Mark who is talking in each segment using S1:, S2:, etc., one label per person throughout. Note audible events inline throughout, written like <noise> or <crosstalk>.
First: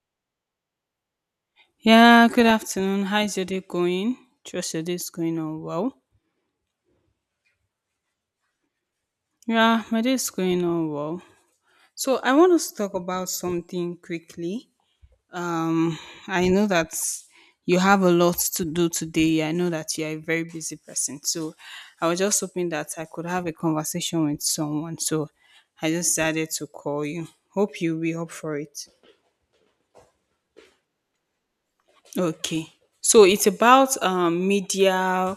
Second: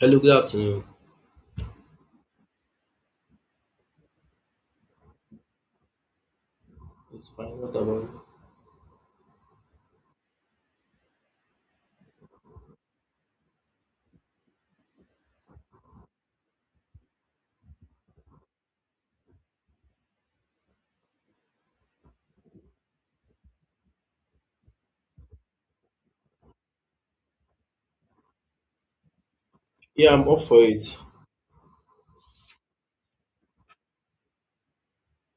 S1: Hello, good afternoon.
S2: Yeah, good afternoon. How's your day going? Trust your day is going on well.
S1: It's fine. What about you?
S2: Yeah, my day is going on well. So I want us to talk about something quickly. Um, I know that you have a lot to do today. I know that you are a very busy person. So I was just hoping that I could have a conversation with someone. So I just decided to call you. Hope you'll be up for it.
S1: Yeah, I'm up for it.
S2: Okay. So it's about media,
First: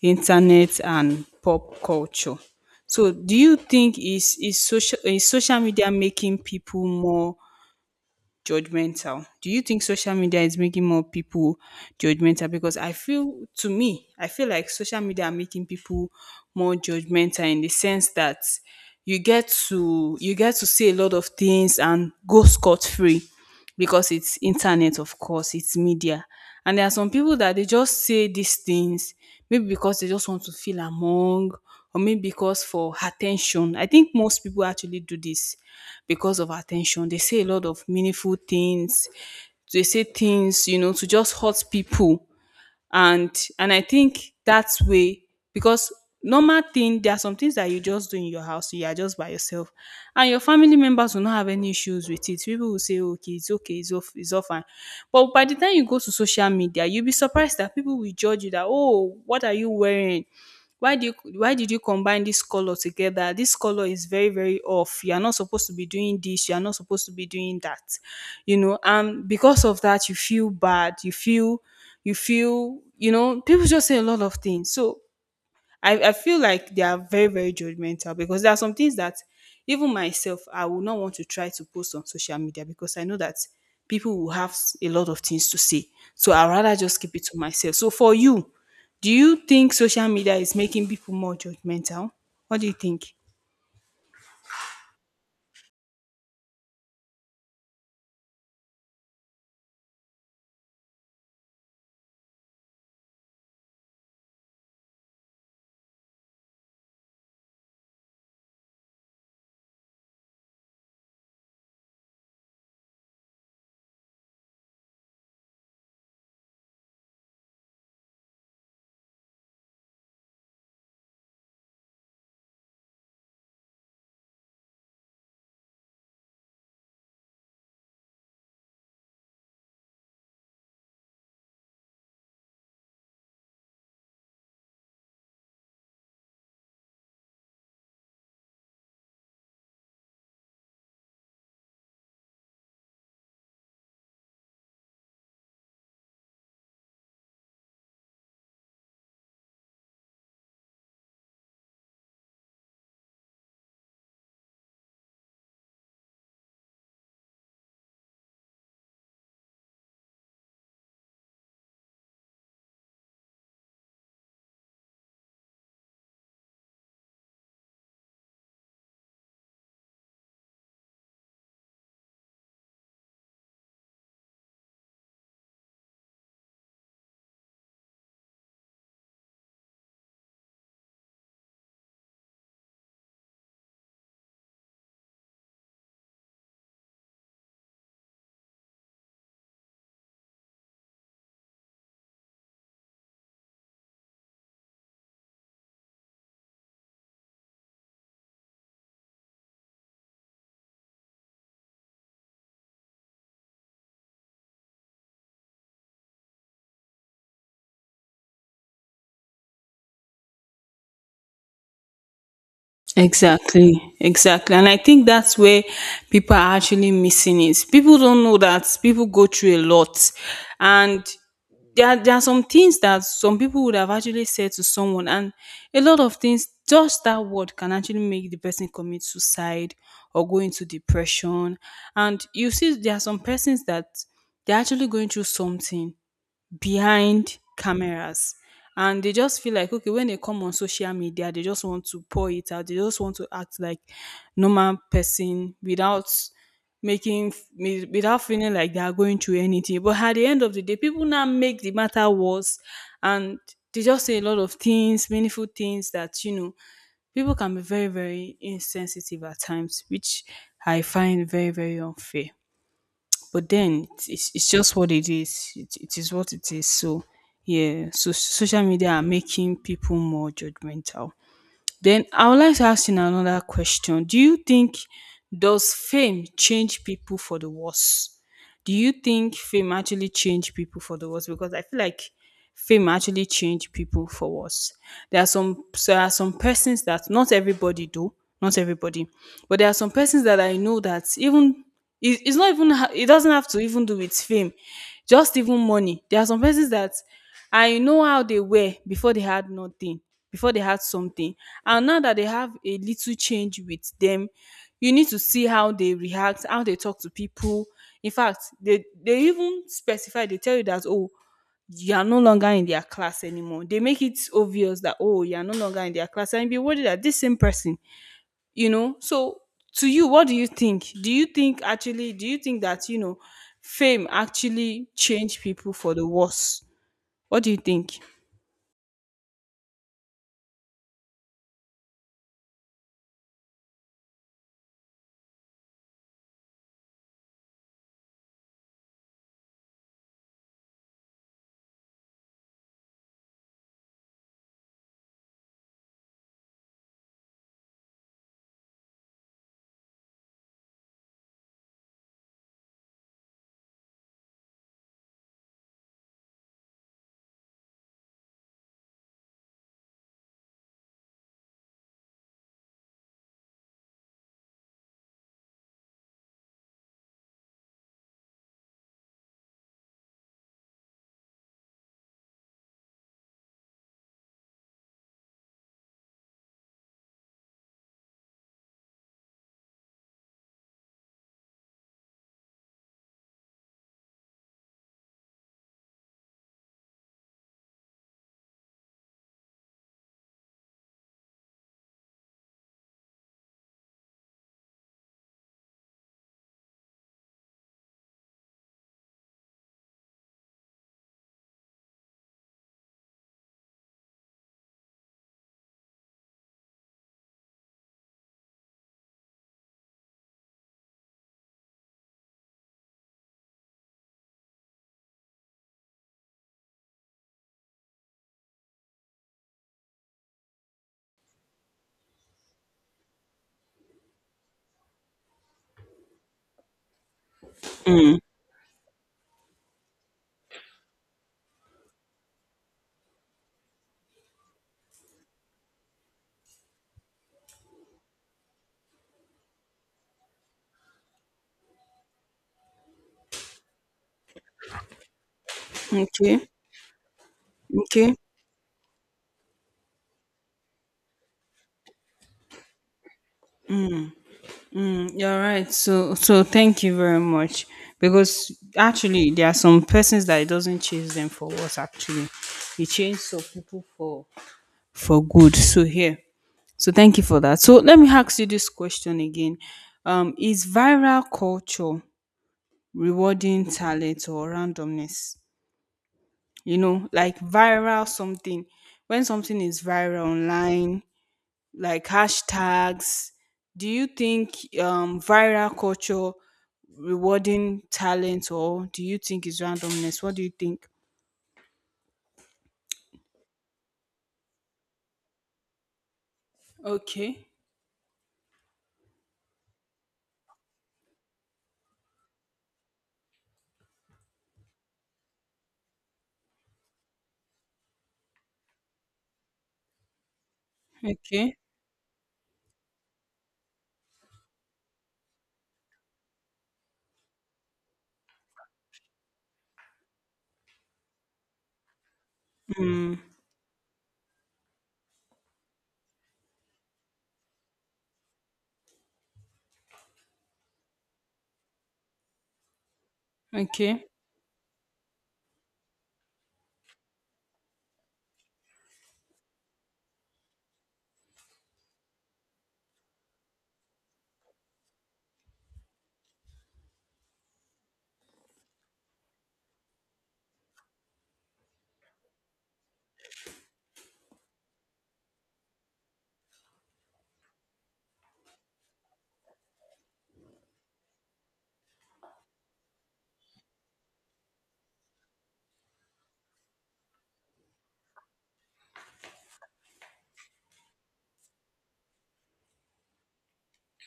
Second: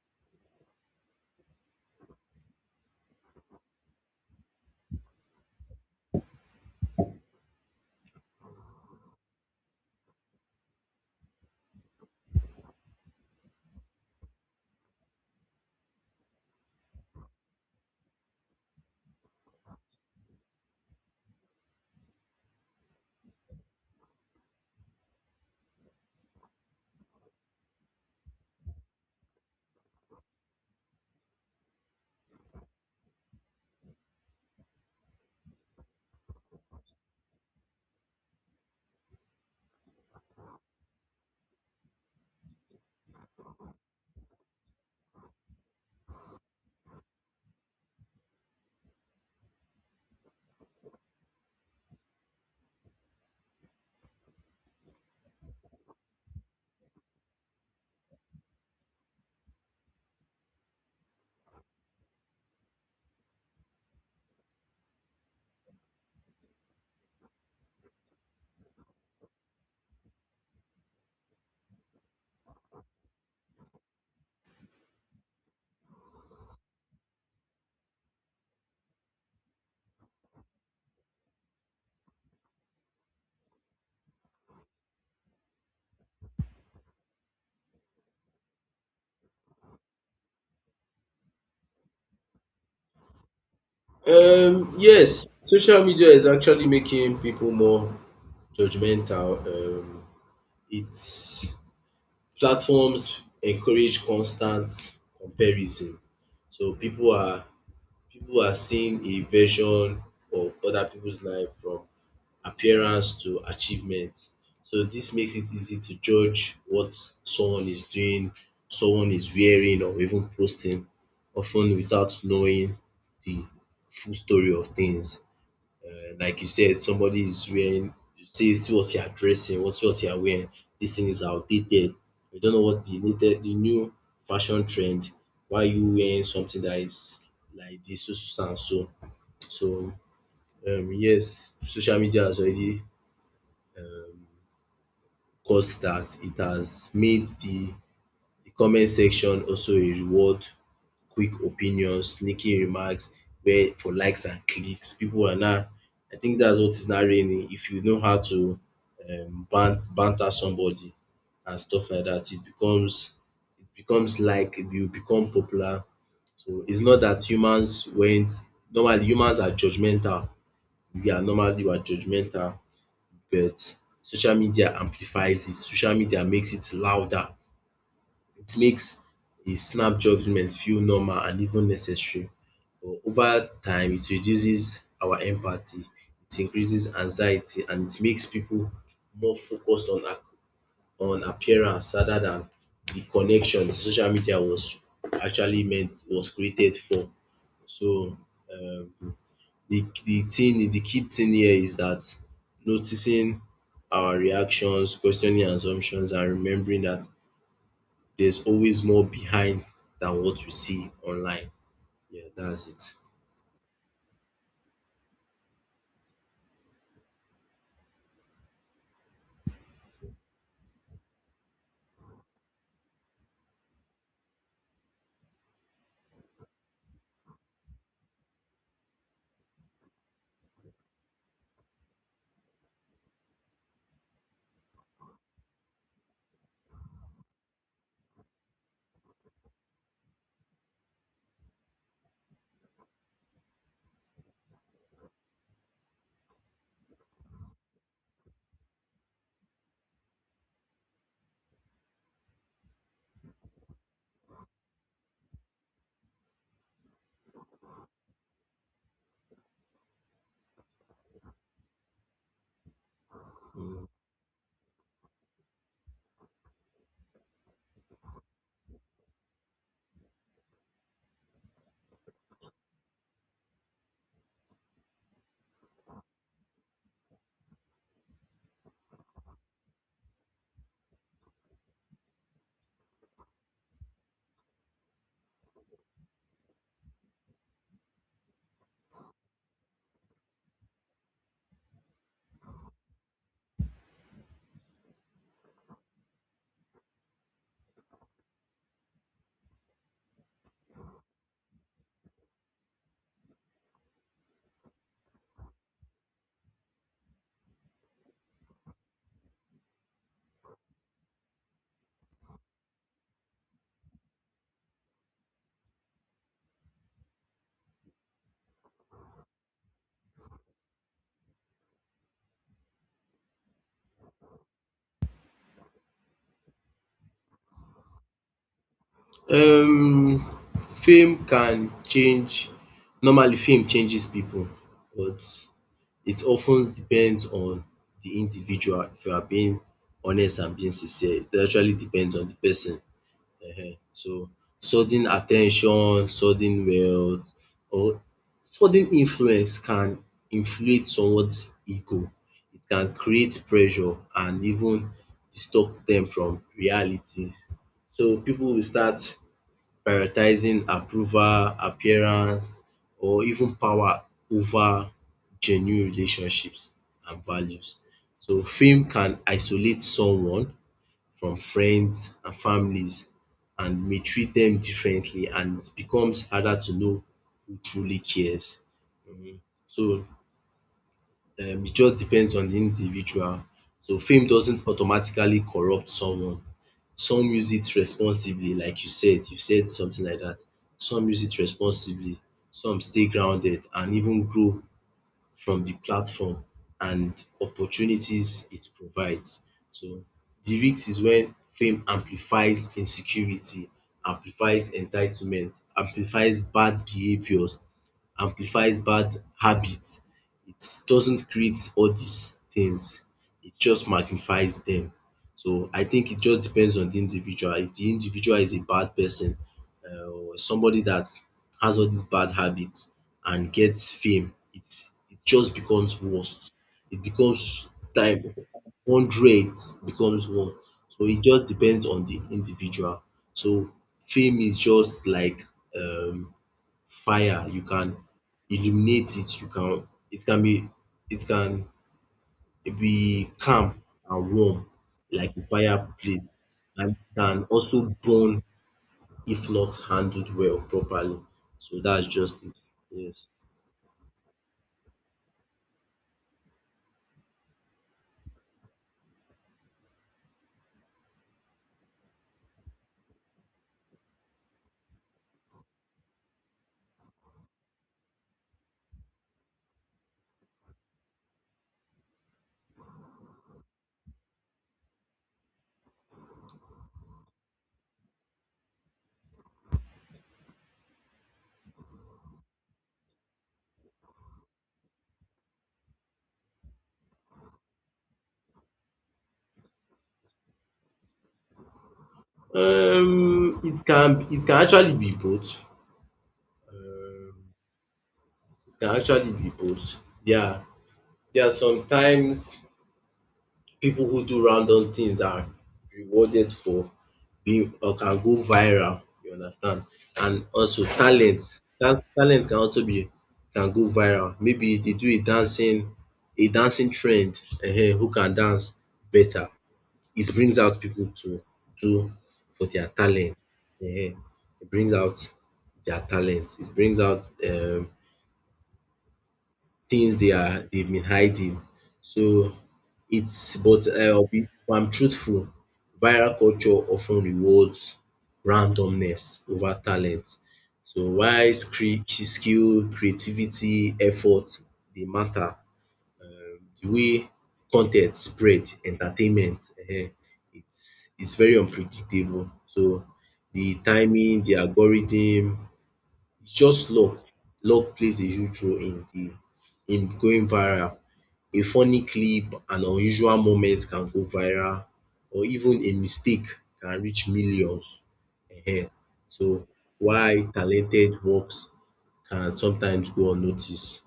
S2: internet, and pop culture. So do you think is social media making people more judgmental. Do you think social media is making more people judgmental? Because I feel, to me, I feel like social media are making people more judgmental in the sense that you get to see a lot of things and go scot free because it's internet, of course, it's media, and there are some people that they just say these things maybe because they just want to feel among or maybe because for attention. I think most people actually do this because of attention. They say a lot of meaningful things. They say things, you know, to just hurt people. And and I think that's way because normal thing, there are some things that you just do in your house, you are just by yourself. And your family members will not have any issues with it. People will say, okay, it's off, it's all fine. But by the time you go to social media, you'll be surprised that people will judge you that, oh, what are you wearing? Why do you why did you combine this color together, this color is very, very off, you are not supposed to be doing this, you are not supposed to be doing that, you know, and because of that you feel bad, you feel you know, people just say a lot of things. So I feel like they are very, very judgmental because there are some things that even myself, I will not want to try to post on social media because I know that people will have a lot of things to say. So I'd rather just keep it to myself. So for you, do you think social media is making people more judgmental? What do you think?
S1: Yes, social media is actually making people more judgmental. It's Platforms encourage constant comparison. So people are seeing a version of other people's life from appearance to achievement. So this makes it easy to judge what someone is doing, someone is wearing or even posting, often without knowing the full story of things. Like you said, somebody is wearing, you see what you are dressing, what you are wearing. This thing is outdated. You don't know what the new fashion trend. Why you wearing something that is like this, so so so and so. So yes, social media has already um cause that it has made the comment section also a reward quick opinions, sneaky remarks where for likes and clicks. People are now I think that's what is now raining. If you know how to banter somebody and stuff like that, it becomes like you become popular. So it's not that humans went. Normally humans are judgmental. We are judgmental, but social media amplifies it. Social media makes it louder. It makes a snap judgment feel normal and even necessary. But over time, it reduces our empathy, it increases anxiety, and it makes people more focused on on appearance rather than the connection the social media was actually meant was created for. So um the key thing here is that noticing our reactions, questioning assumptions, and remembering that there's always more behind than what we see online. Yeah, that's it.
S2: Exactly, exactly. And I think that's where people are actually missing it. People don't know that people go through a lot. And there are some things that some people would have actually said to someone. And a lot of things, just that word can actually make the person commit suicide or go into depression. And you see, there are some persons that they're actually going through something behind cameras and they just feel like okay, when they come on social media they just want to pour it out, they just want to act like normal person without without feeling like they are going through anything, but at the end of the day people now make the matter worse and they just say a lot of things, meaningful things, that you know, people can be very, very insensitive at times, which I find very, very unfair. But then
S1: Mm.
S2: it's just what it is. It is what it is. So yeah, so social media are making people more judgmental. Then I would like to ask you now another question. Do you think Does fame change people for the worse? Do you think fame actually change people for the worse? Because I feel like fame actually change people for worse. There are some persons that not everybody do, not everybody, but there are some persons that I know that even it doesn't have to even do with fame, just even money. There are some persons that I know how they were before, they had nothing before, they had something, and now that they have a little change with them, you need to see how they react, how they talk to people. In fact, they even specify, they tell you that oh, you are no longer in their class anymore. They make it obvious that oh, you are no longer in their class, and be worried that this same person, you know. So to you, what do you think? Do you think actually do you think that, you know, fame actually change people for the worse? What do you think?
S1: Um, Fame can change. Normally, fame changes people, but it often depends on the individual. If you are being honest and being sincere, it actually depends on the person. Ehen. So sudden attention, sudden wealth or sudden influence can inflate someone's ego. It can create pressure and even distract them from reality. So people will start prioritizing approval, appearance or even power over genuine relationships and values. So fame can isolate someone from friends and families and may treat them differently and it becomes harder to know who truly cares. So it just depends on the individual. So fame doesn't automatically corrupt someone. Some use it responsibly like you said something like that. Some use it responsibly, some stay grounded and even grow from the platform and opportunities it provides. So the risk is when fame amplifies insecurity, amplifies entitlement, amplifies bad behaviors amplifies bad habits. It doesn't create all these things. It just magnifies them. So I think it just depends on the individual. If the individual is a bad person or somebody that has all these bad habits and gets fame, it just becomes worse. It becomes time hundred becomes one. So it just depends on the individual. So fame is just like um fire, you can illuminate it, you can it can be it can be calm and warm like a fireplace
S2: Okay.
S1: and it can also
S2: Okay.
S1: burn if not handled well properly. So that's just it. Yes.
S2: Mm, you're right. So so thank you very much. Because actually there are some persons that it doesn't change them for worse actually, it changes some people for good so here. So thank you for that. So let me ask you this question again. Is viral culture rewarding talent or randomness? You know, like viral something. When something is viral online, like hashtags, do you think viral culture rewarding talent or do you think it's randomness? What do you think?
S1: It can actually be both.
S2: Okay.
S1: Um, It can actually be both. There are there are sometimes people who do random things are rewarded for being or can go viral you understand and also
S2: Okay.
S1: talent that talent can also be can go viral maybe they do a dancing trend who can dance better it brings out people to do for their
S2: Mm,
S1: talent um it brings out their talent it brings out things they've been hiding. So it's but
S2: okay.
S1: if I'm truthful, viral culture often rewards randomness over talent. So while skill, creativity, effort they matter, the way content spread, entertainment it's very unpredictable. So the timing, the algorithm it's just luck. Luck plays a huge role in the in going viral. A funny clip, an unusual moment can go viral or even a mistake can reach millions. Ehen. So why talented works can sometimes go unnoticed.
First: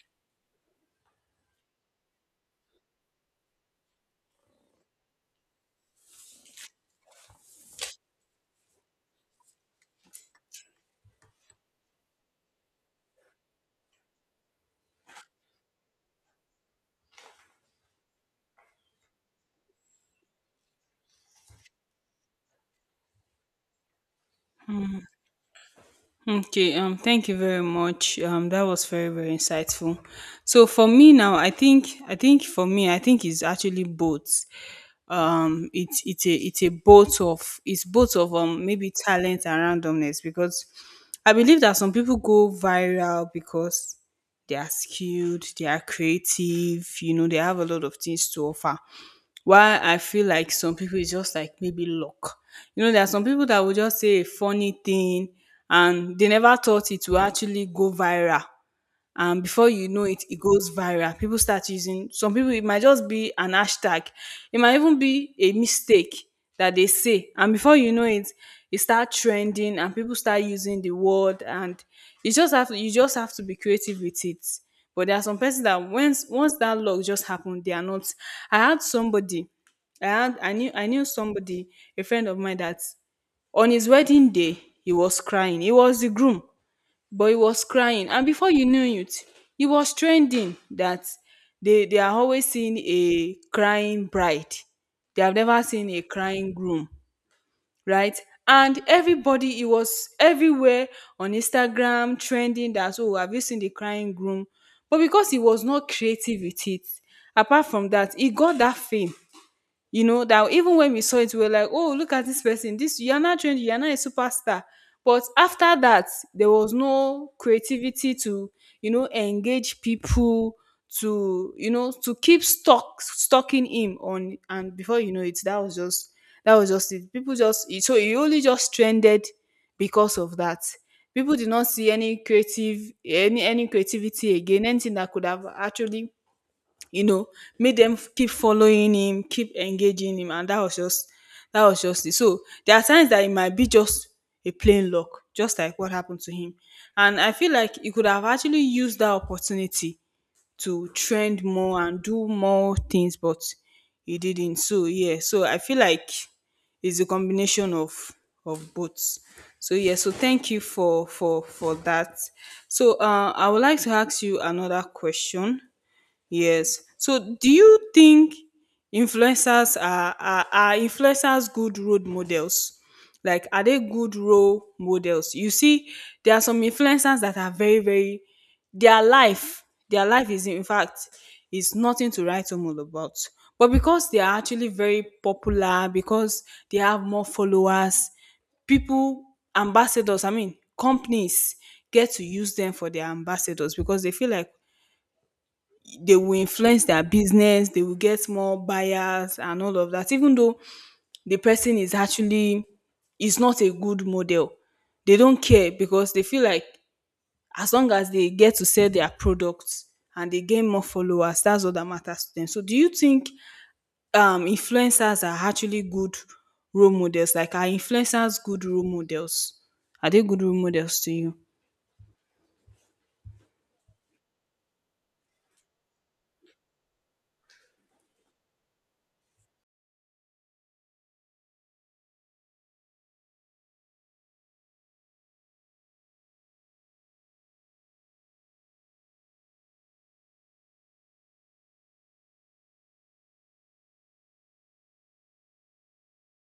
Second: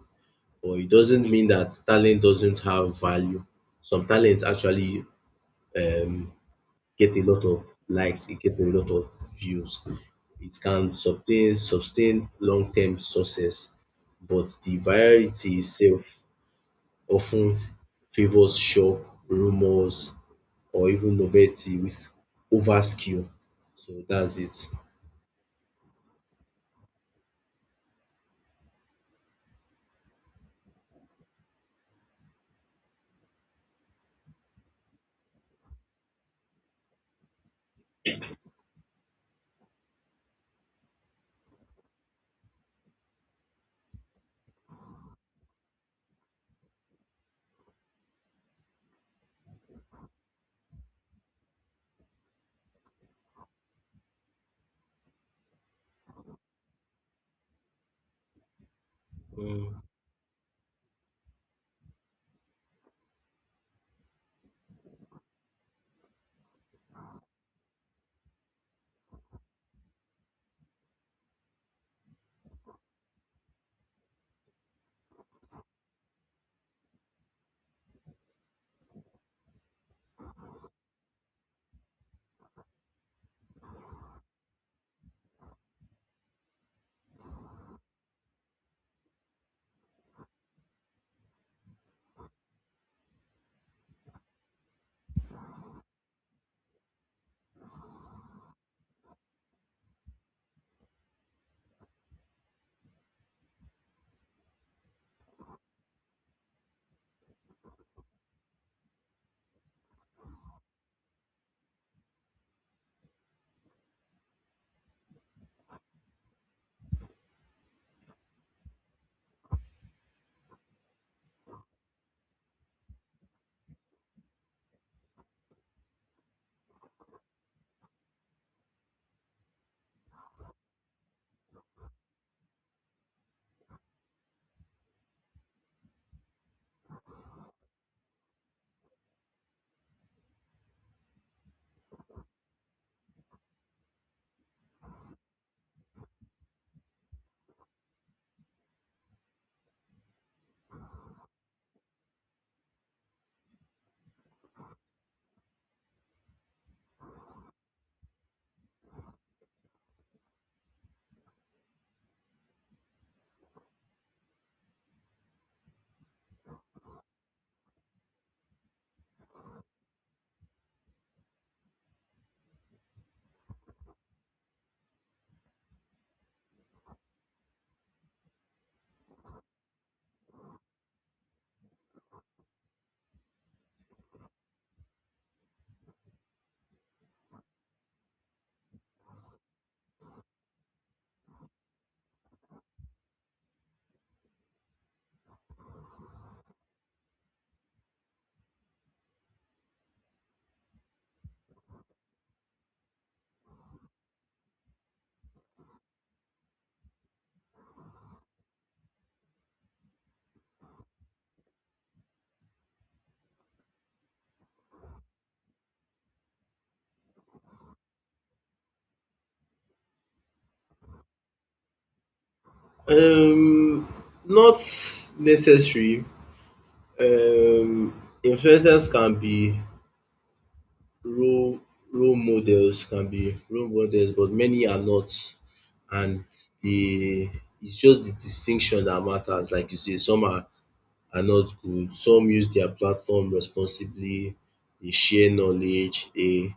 S1: But it doesn't mean that talent doesn't have value. Some talents actually um get a lot of likes, it get a lot of views. It can sustain long term success, but the virality itself often favours shock, rumours or even novelty with over skill. So that's it.
S2: Okay. Thank you very much. That was very, very insightful. So for me now, I think it's actually both. It's both of maybe talent and randomness, because I believe that some people go viral because they are skilled, they are creative, you know, they have a lot of things to offer. While I feel like some people, it's just like maybe luck. You know, there are some people that will just say a funny thing and they never thought it will actually go viral, and before
S1: um
S2: you know it, it goes viral, people start using, some people it might just be an hashtag, it might even be a mistake that they say, and before you know it, it start trending and people start using the word. And you just have to, you just have to be creative with it. But there are some persons that once that luck just happened, they are not. I had somebody i had i knew I knew somebody, a friend of mine, that on his wedding day he was crying. He was the groom, but he was crying, and before you knew it, he was trending, that they are always seeing a crying bride, they have never seen a crying groom, right? And everybody, it was everywhere on Instagram trending that, oh, have you seen the crying groom? But because he was not creative with it, apart from that, he got that fame, you know, that even when we saw it we were like, oh, look at this person, this you're not trained, you're not a superstar. But after that, there was no creativity to, you know, engage people, to you know, to keep stock stalking him on. And before you know it, that was just it. People just so he only just trended because of that. People did not see any creative, any creativity again, anything that could have actually, you know, made them keep following him, keep engaging him, and that was just it. So there are times that it might be just a plain luck, just like what happened to him. And I feel like he could have actually used that opportunity to trend more and do more things, but he didn't. So yeah, so I feel like it's a combination of both. So yeah, so thank you for for that. So I would like to ask you another question. Yes. So, do you think influencers are, are influencers good role models? Like, are they good role models? You see, there are some influencers that are very, very their life. Their life is, in fact, is nothing to write home all about. But because they are actually very popular, because they have more followers, people ambassadors I mean companies get to use them for their ambassadors because they feel like they will influence their business, they will get more buyers and all of that. Even though the person is actually is not a good model, they don't care because they feel like as long as they get to sell their products and they gain more followers, that's all that matters to them. So do you think influencers are actually good role models? Like are influencers good role models? Are they good role models to you?
S1: um Not necessary. um Influencers can be role role models, but many are not. And the it's just the distinction that matters. Like you say, some are not good. Some use their platform responsibly. They share knowledge. They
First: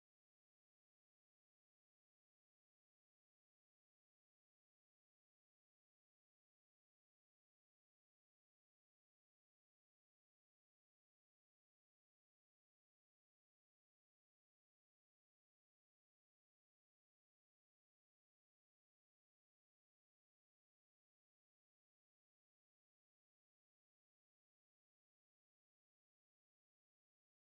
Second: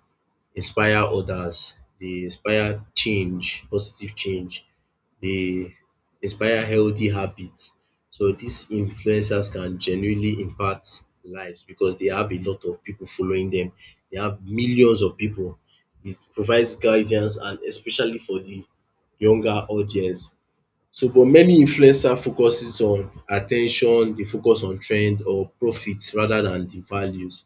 S1: inspire others. They inspire change, positive change. They inspire healthy habits. So these influencers can genuinely impact lives because they have a lot of people following them. They have millions of people. It provides guidance and especially for the younger audience. So but many influencer focuses on attention. They focus on trend or profit rather than the values.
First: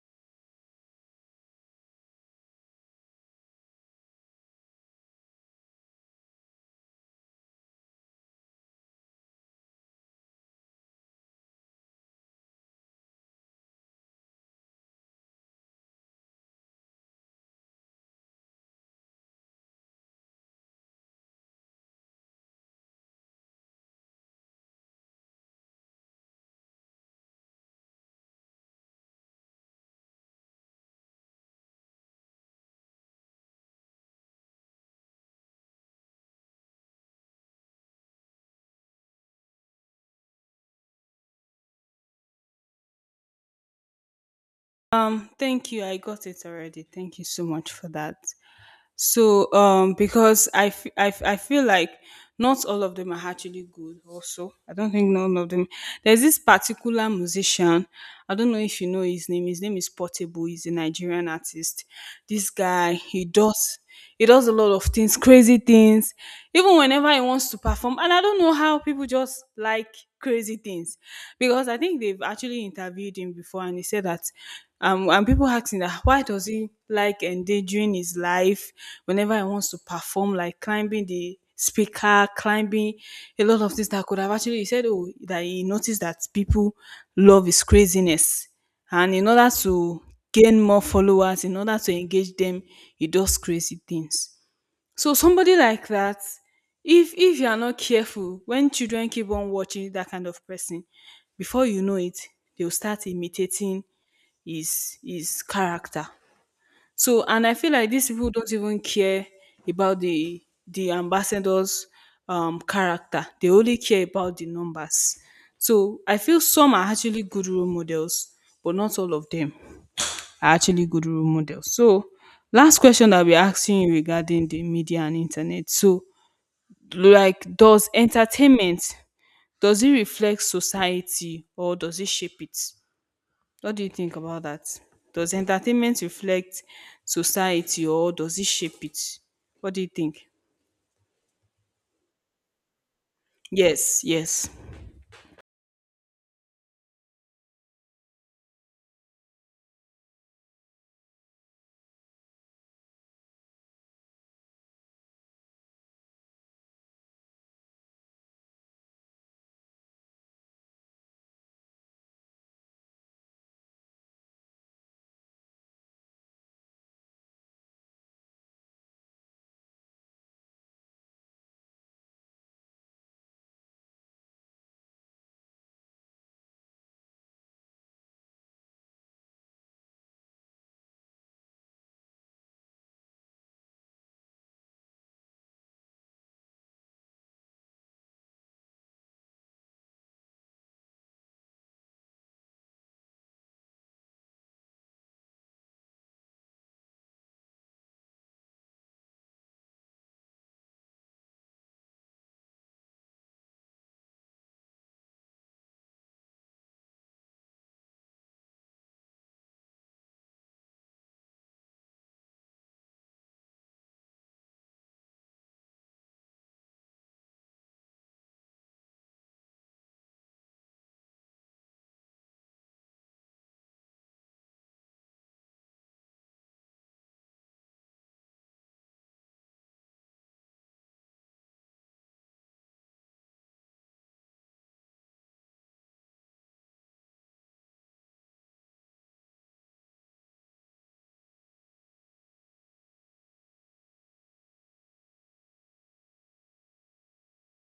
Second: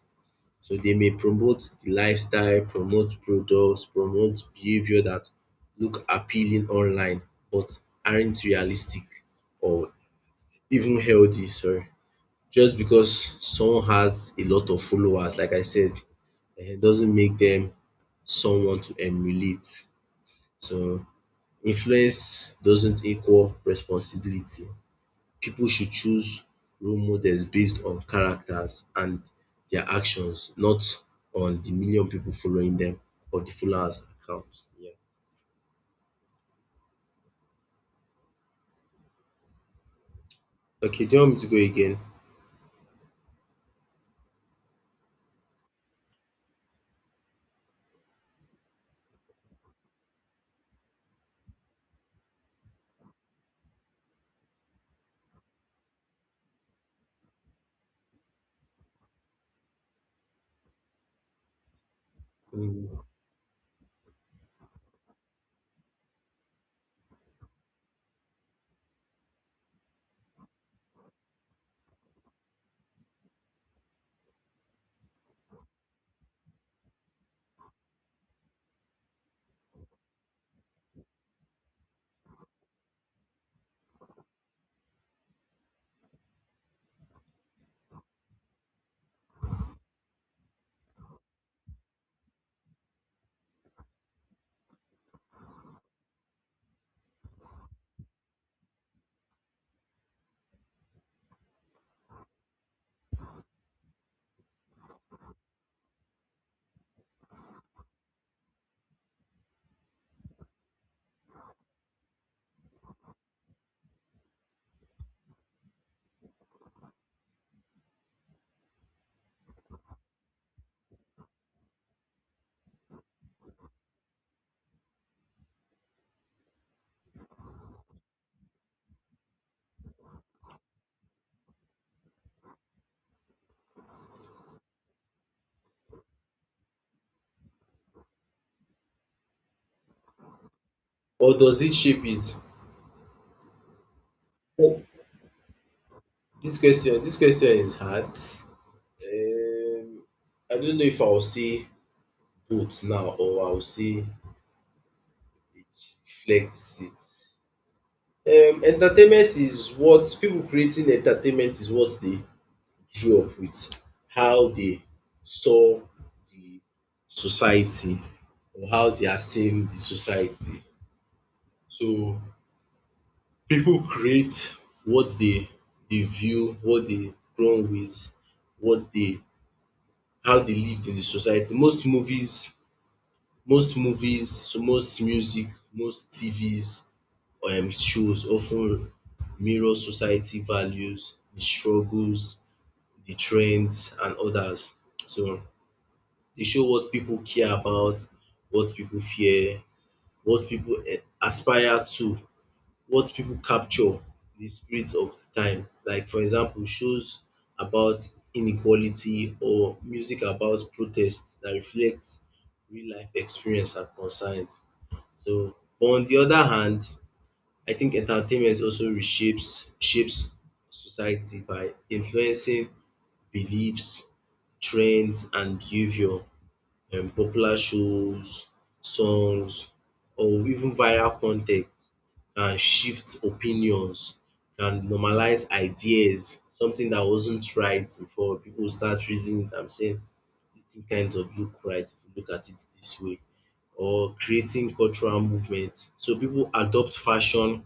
S1: So they may promote the lifestyle, promote products, promote behavior that look appealing online but aren't realistic or even healthy, sorry. Just because someone has a lot of followers, like I said, doesn't make them someone to emulate. So influence doesn't equal responsibility people should choose role models based on characters and their actions, not on the million people following them or the followers account. Yeah. Okay, do you want me to go again?
S2: Thank you. I got it already. Thank you so much for that. So, because I feel like not all of them are actually good, also. I don't think none of them. There's this particular musician. I don't know if you know his name. His name is Portable. He's a Nigerian artist. This guy,
S1: Mm.
S2: he does. He does a lot of things, crazy things, even whenever he wants to perform. And I don't know how people just like crazy things because I think they've actually interviewed him before and he said that and people asking that why does he like endangering his life whenever he wants to perform, like climbing the speaker, climbing a lot of things that could have actually he said, oh, that he noticed that people love his craziness. And in order to gain more followers, in order to engage them, he does crazy things. So somebody like that, if you are not careful, when children keep on watching that kind of person, before you know it, they'll start imitating is character. So and I feel like these people don't even care about the ambassador's character. They only care about the numbers. So I feel some are actually good role models, but not all of them are actually good role models. So last question I'll be asking you regarding the media and internet. So like does entertainment does it reflect society or does it shape it? What do you think about that? Does entertainment reflect society or does it shape it? What do you think?
S1: Or does it shape it?
S2: Yes, yes.
S1: Oh, this question is hard. I don't know if I'll say both now or I'll say it reflects it. Entertainment is what people creating entertainment is what they grew up with, how they saw the society or how they are seeing the society. So people create what they view, what they grown with, what they how they lived in the society. Most movies, so most music, most TVs shows often mirror society values, the struggles, the trends and others. So they show what people care about, what people fear, what people aspire to, what people capture the spirit of the time. Like for example, shows about inequality or music about protest that reflects real life experience and concerns. So, but on the other hand, I think entertainment also reshapes shapes society by influencing beliefs, trends, and behavior. Popular shows, songs or even viral content can shift opinions, can normalize ideas, something that wasn't right before. People start reasoning it and saying this thing kind of look right if you look at it this way or creating cultural movement. So people adopt fashion,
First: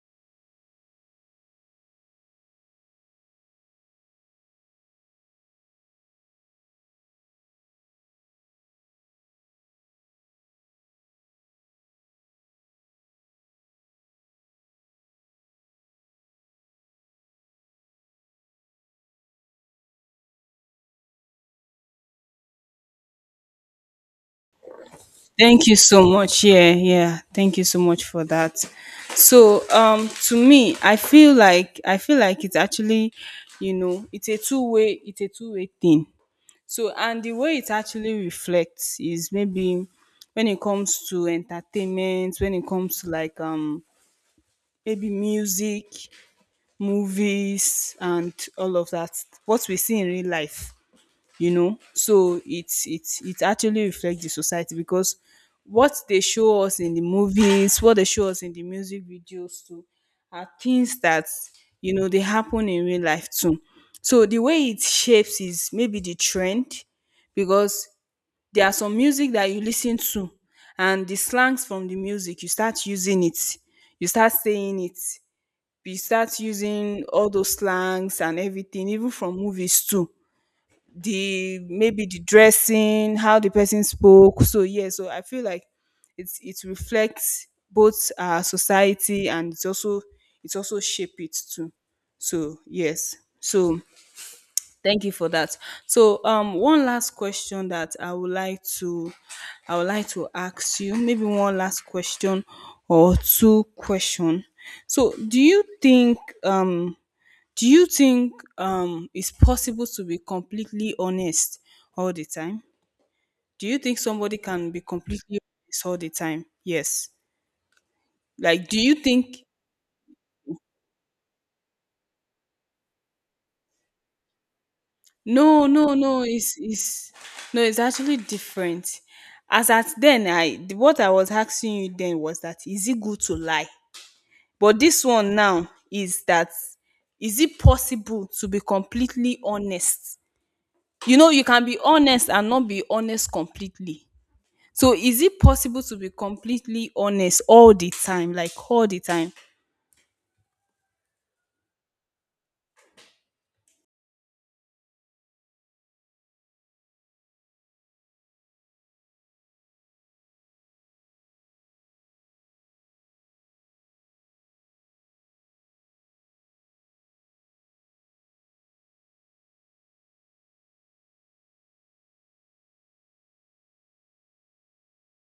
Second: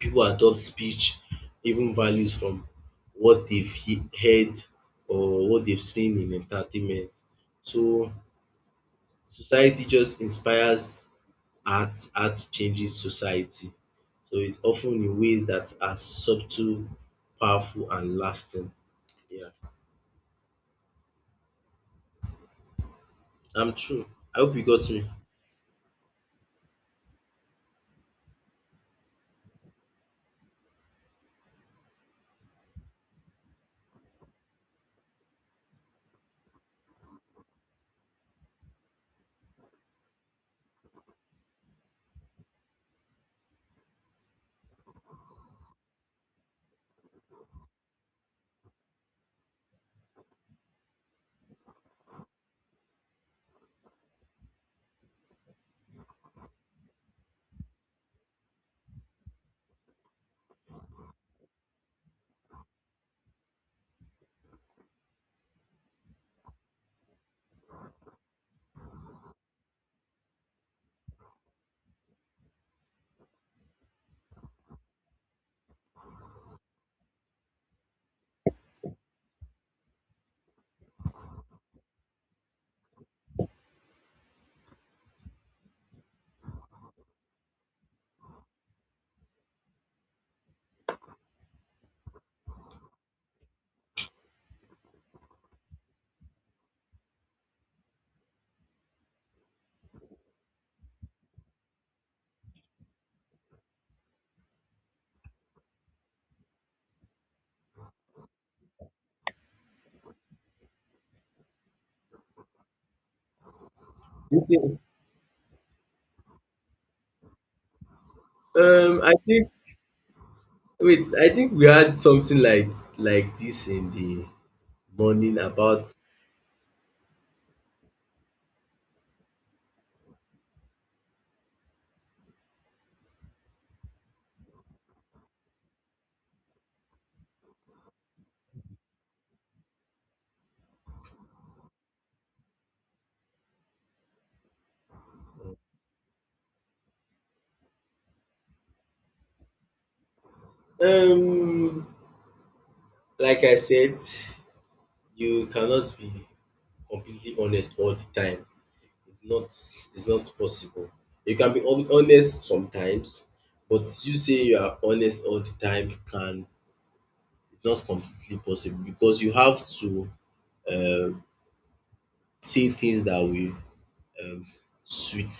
S1: people adopt speech, even values from what they've heard or what they've seen in entertainment. So society just inspires art, art changes society. So it's often in ways that are subtle, powerful, and lasting. Yeah, I'm true. I hope you got me.
S2: Thank you so much. Yeah, yeah. Thank you so much for that. So, to me, I feel like it's actually, you know, it's a two-way thing. So, and the way it actually reflects is maybe when it comes to entertainment, when it comes to like maybe music, movies, and all of that, what we see in real life, you know. So it actually reflects the society because what they show us in the movies, what they show us in the music videos too are things that, you know, they happen in real life too. So the way it shapes is maybe the trend, because there are some music that you listen to and the slangs from the music you start using it, you start saying it, we start using all those slangs and everything, even from movies too. The maybe the dressing, how the person spoke. So yeah, so I feel like it reflects both our society and it's also shape it too. So yes. So thank you for that. So one last question that I would like to I would like to ask you, maybe one last question or two question. So do you think um it's possible to be completely honest all the time? Do you think somebody can
S1: Okay.
S2: be completely honest all the time? Yes. Like, do you
S1: I
S2: think?
S1: think, wait, I think we had something like this in the morning
S2: No,
S1: about
S2: no, no. It's no. It's actually different. As at then, what I was asking you then was that is it good to lie? But this one now is that is it possible to be completely honest? You know, you can be honest and not be honest completely. So is it possible to be completely honest all the time, like all the time?
S1: um like I said, you cannot be completely honest all the time. It's not possible. You can be honest sometimes, but you saying you are honest all the time can it's not completely possible because you have to um say things that will um sweet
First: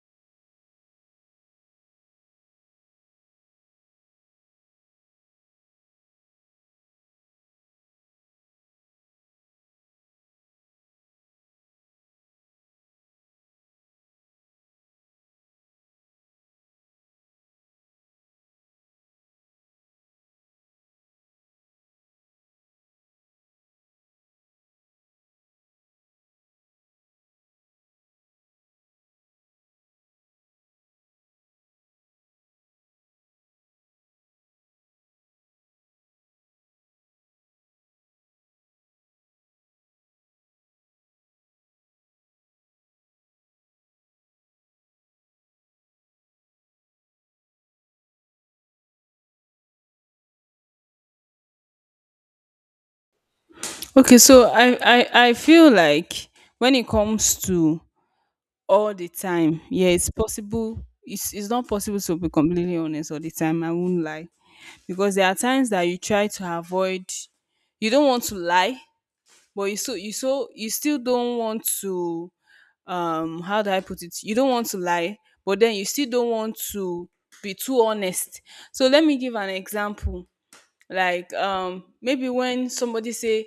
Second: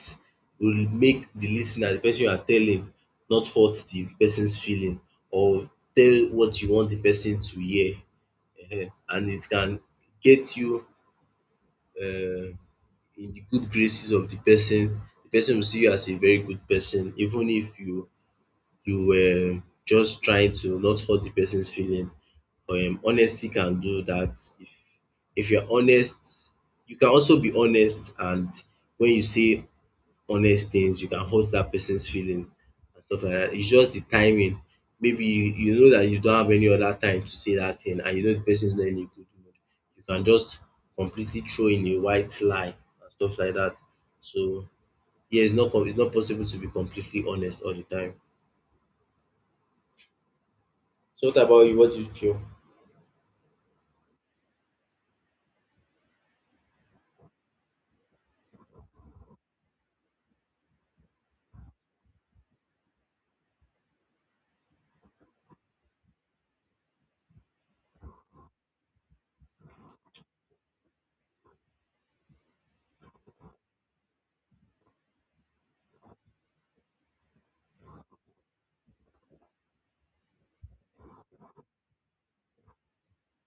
S1: will make the listener, the person you are telling not hurt the person's feeling or tell what you want the person to hear and it can get you uh. in the good graces of the person. The person will see you as a very good person even if you were just trying to not hurt the person's feeling. Honesty can do that. If you are honest, you can also be honest and when you say honest things, you can hurt that person's feeling and stuff like that. It's just the timing. Maybe you know that you don't have any other time to say that thing and you know the person's not in a good mood. You can just completely throw in a white lie and stuff like that. So yeah, it's not possible to be completely honest all the time. So what about you? What do you feel?
S2: Okay, so I feel like when it comes to all the time, yeah, it's possible. It's not possible to be completely honest all the time. I won't lie because there are times that you try to avoid. You don't want to lie, but you still don't want to, how do I put it, you don't want to lie, but then you still don't want to be too honest. So let me give an example, like, maybe when somebody say,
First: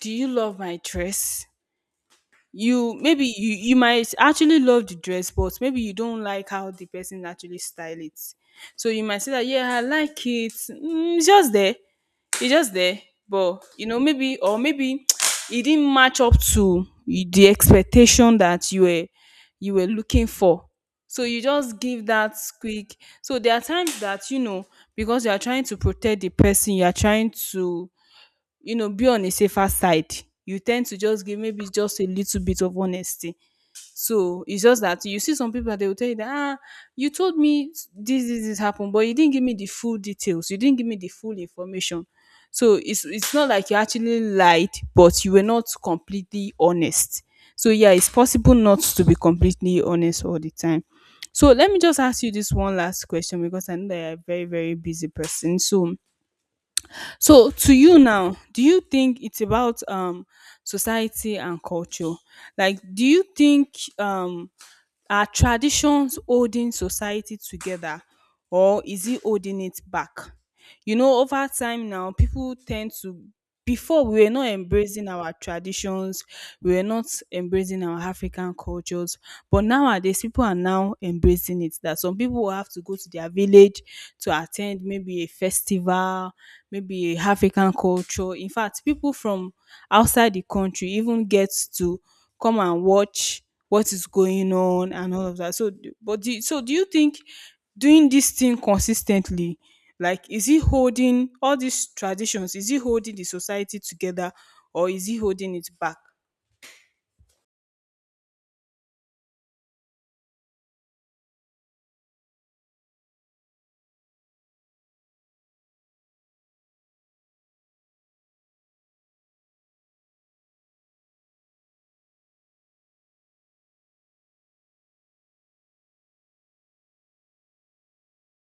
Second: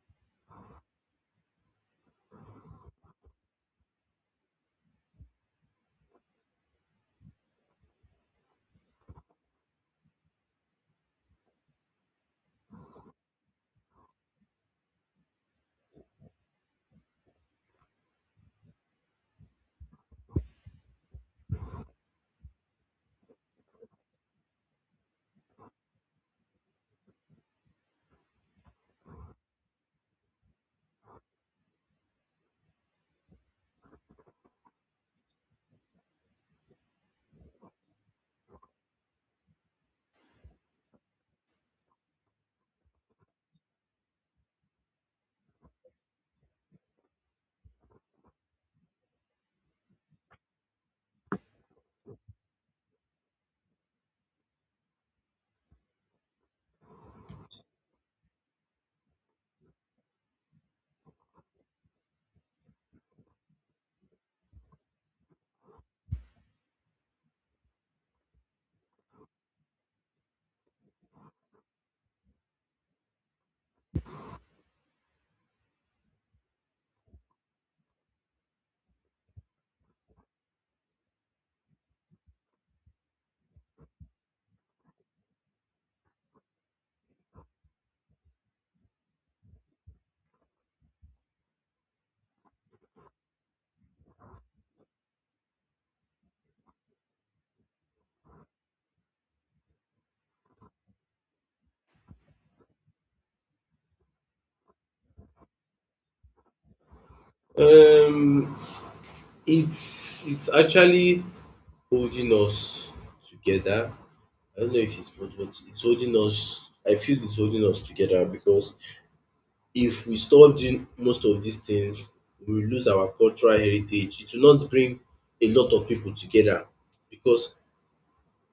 S2: do you love my dress? You maybe you might actually love the dress, but maybe you don't like how the person actually style it. So you might say that, yeah, I like it, mm, it's just there. He's just there, but you know, maybe, or maybe <tsk> it didn't match up to the expectation that you were looking for. So you just give that quick. So there are times that, you know, because you are trying to protect the person, you are trying to, you know, be on a safer side. You tend to just give maybe just a little bit of honesty. So it's just that you see some people, they will tell you that, ah, you told me this, this, this happened, but you didn't give me the full details. You didn't give me the full information. So it's not like you actually lied, but you were not completely honest. So yeah, it's possible not to be completely honest all the time. So let me just ask you this one last question because I know that you're a very, very busy person. So so to you now, do you think it's about society and culture? Like do you think um are traditions holding society together or is it holding it back? You know, over time now, people tend to before we were not embracing our traditions, we were not embracing our African cultures, but nowadays people are now embracing it. That some people will have to go to their village to attend maybe a festival, maybe a African culture. In fact, people from outside the country even get to come and watch what is going on and all of that. So, but do, so do you think doing this thing consistently, like, is it holding all these traditions? Is it holding the society together, or is it holding it back?
S1: Um, it's actually holding us together. I don't know if it's possible. It's holding us. I feel it's holding us together because if we stop doing most of these things, we will lose our cultural heritage. It will not bring a lot of people together because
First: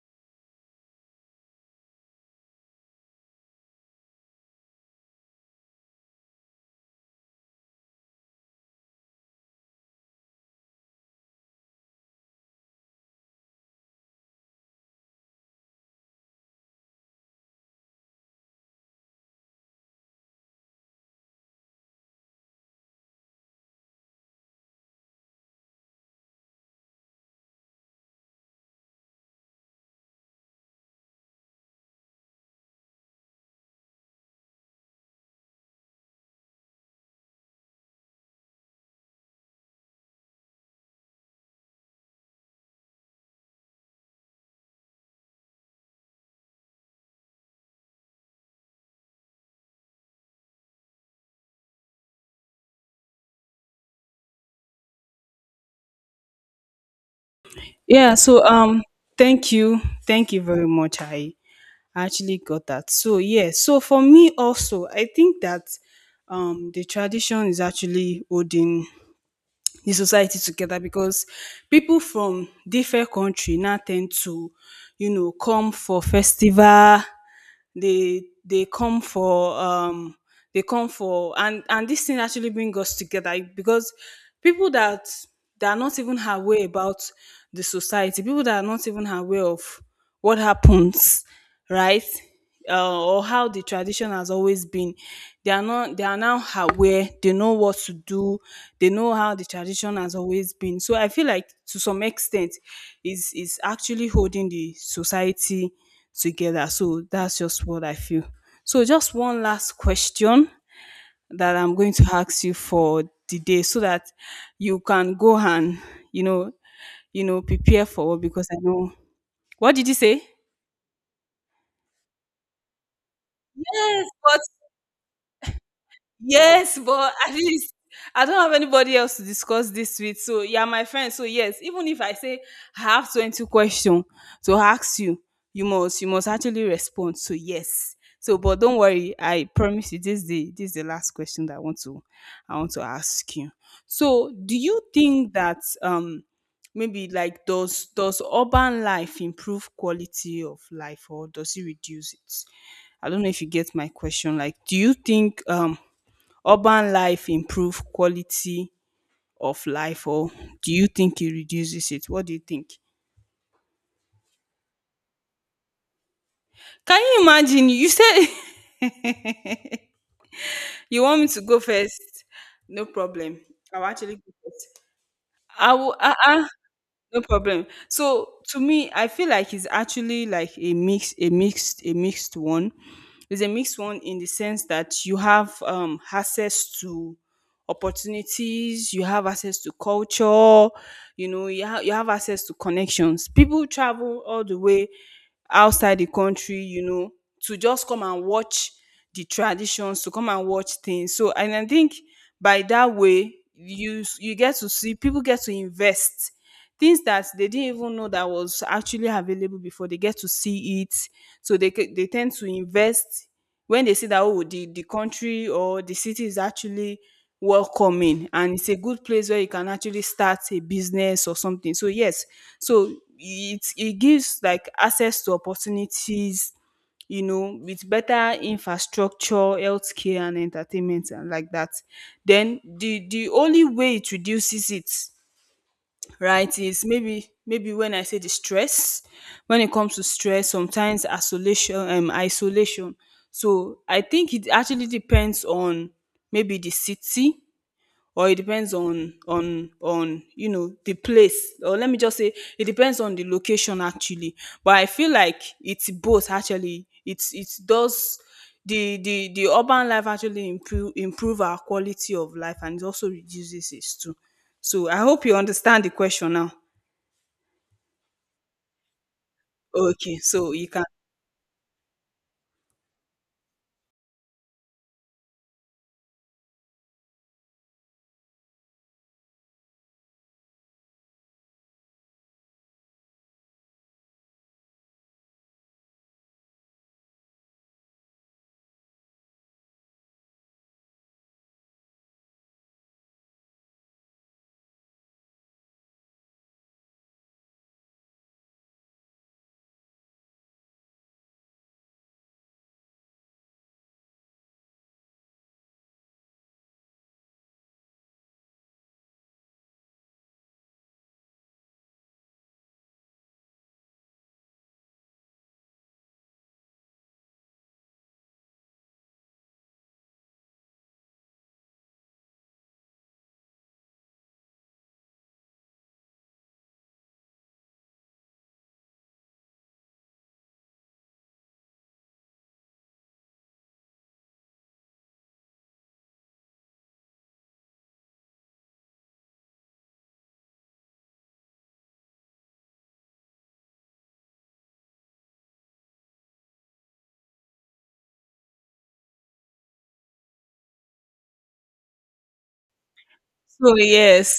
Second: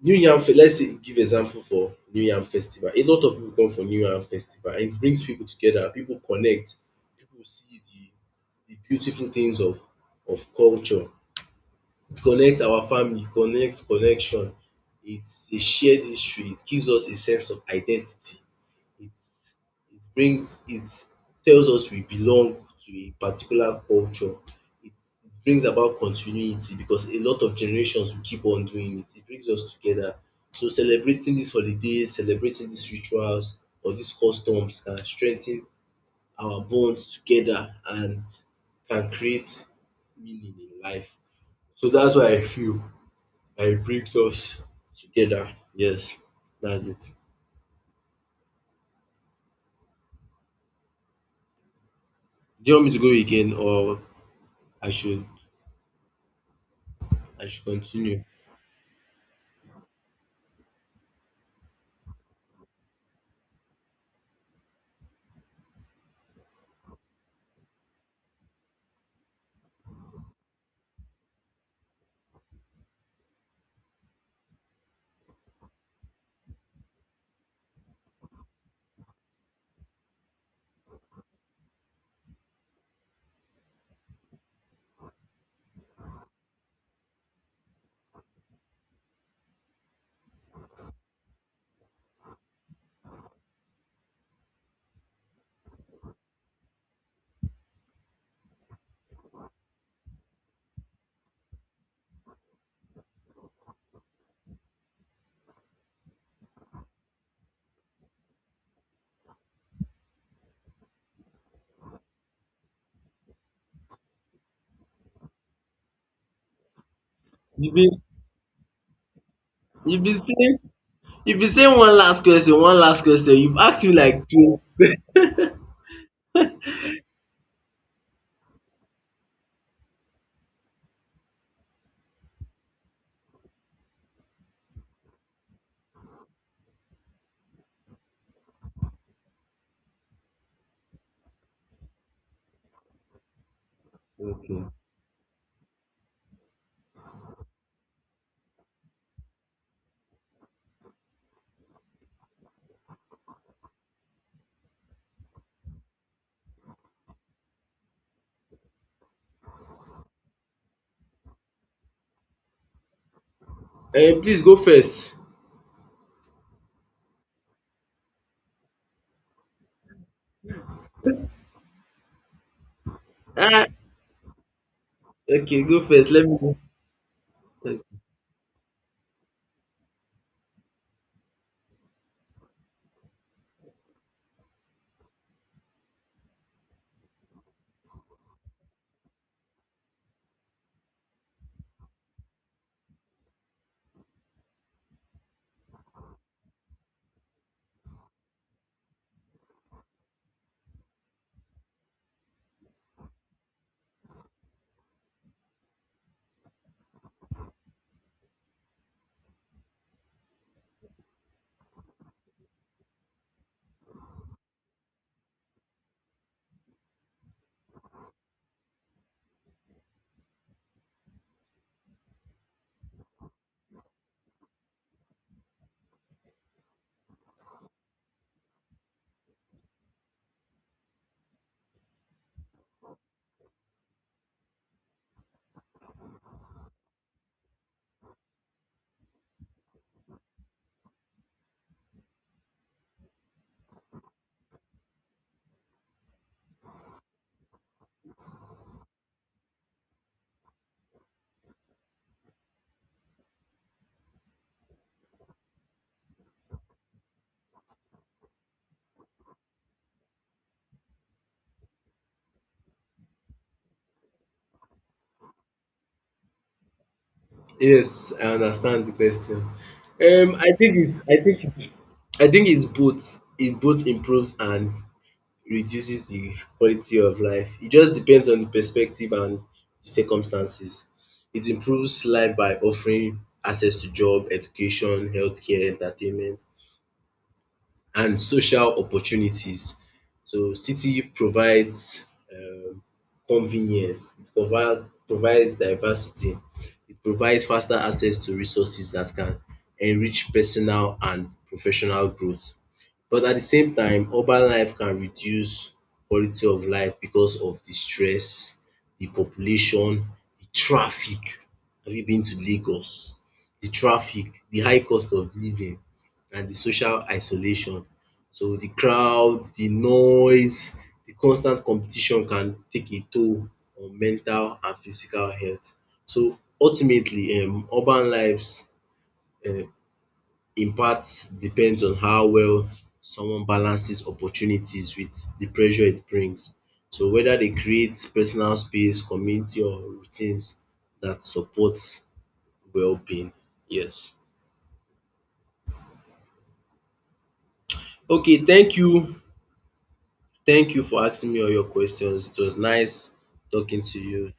S1: new yam fe let's say give example for new yam festival. A lot of people come for new yam festival and it brings people together. People connect, people see the beautiful things of culture. It connects our family, connects connection, it's a shared history, it gives us a sense of identity, it's it brings it tells us we belong to a particular culture. It brings about continuity because a lot of generations will keep on doing it. It brings us together. So celebrating these holidays, celebrating these rituals or these customs can strengthen our bonds together and can create meaning in life. So that's why I feel I brings us together. Yes, that's it. Do you want me to go again or I should I should
S2: Yeah.
S1: continue?
S2: So, thank you, thank you very much. I actually got that. So, yeah. So for me also, I think that the tradition is actually holding the society together because people from different country now tend to, you know, come for festival. They come for and this thing actually bring us together because people that that are not even aware about the society, people that are not even aware of what happens right, or how the tradition has always been, they are not, they are now aware, they know what to do, they know how the tradition has always been. So I feel like to some extent is actually holding the society together. So that's just what I feel. So just one last question that I'm going to ask you for the day so that you can go and, you know, you know,
S1: You've
S2: prepare
S1: been
S2: for work because I know what did you
S1: you've been
S2: say?
S1: saying you've been saying one last question, one last question. You've asked me
S2: Yes,
S1: like
S2: but
S1: two.
S2: yes, but at least I don't have anybody else to discuss this with. So you are my friend. So yes, even if I say I have 20 questions to ask you, you must actually respond. So yes. So but don't worry, I promise you this is the last question that I want to ask you. So do
S1: Okay.
S2: you think that maybe like does urban life improve quality of life or does it reduce it? I don't know if you get my question. Like, do you think urban life improve quality of life or do you think it reduces it? What do you think?
S1: Eh, please go first.
S2: Can you imagine? You said <laughs> you want me to go first? No problem.
S1: Ah,
S2: I'll actually go first.
S1: okay,
S2: I
S1: go
S2: will.
S1: first. Let me go
S2: No problem.
S1: first.
S2: So to me, I feel like it's actually like a mix, a mixed one. It's a mixed one in the sense that you have, access to opportunities, you have access to culture, you know, you have access to connections. People travel all the way outside the country, you know, to just come and watch the traditions, to come and watch things. So, and I think by that way, you get to see people get to invest things that they didn't even know that was actually available before they get to see it. So they tend to invest when they see that, oh, the country or the city is actually welcoming and it's a good place where you can actually start a business or something. So yes, so it gives like access to opportunities, you know, with better infrastructure, healthcare, and entertainment and like that. Then the only way it reduces it, right, is maybe, maybe when I say the stress, when it comes to stress sometimes, isolation, isolation. So I think it actually depends on maybe the city, or it depends on on, you know, the place, or let me just say it depends on the location actually. But I feel like it's both actually, it does, the urban life actually improve our quality of life, and it also reduces it too. So I hope you understand the question now.
S1: Yes, I understand the question.
S2: Okay, so you can.
S1: I think it's both. It both improves and reduces the quality of life. It just depends on the perspective and the circumstances. It improves life by offering access to job, education, healthcare, entertainment and social opportunities. So city provides um convenience, it provides diversity, it provides faster access to resources that can enrich personal and professional growth. But at the same time, urban life can reduce quality of life because of the stress, the population, the traffic. Have you been to Lagos? The traffic, the high cost of living and the social isolation. So the crowd, the noise, the constant competition can take a toll on mental and physical health. So ultimately urban lives uh in part depends on how well someone balances opportunities with the pressure it brings. So whether they create personal space, community or routines that support well-being. Yes. Okay, thank you. Thank you for asking me all your questions. It was nice
S2: So
S1: talking to you.
S2: yes,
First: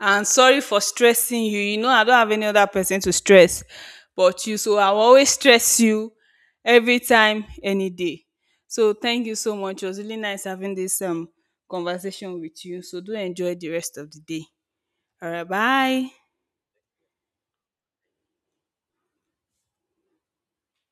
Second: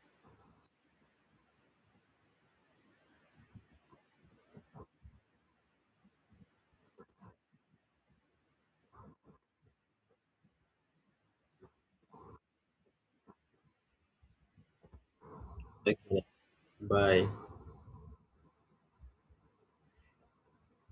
S2: and sorry for stressing you. You know, I don't have any other person to stress but you. So I will always stress you every time, any day. So thank you so much. It was really nice having this conversation with you. So do enjoy the rest of the day. All right,
S1: Thank
S2: bye.
S1: you. Bye.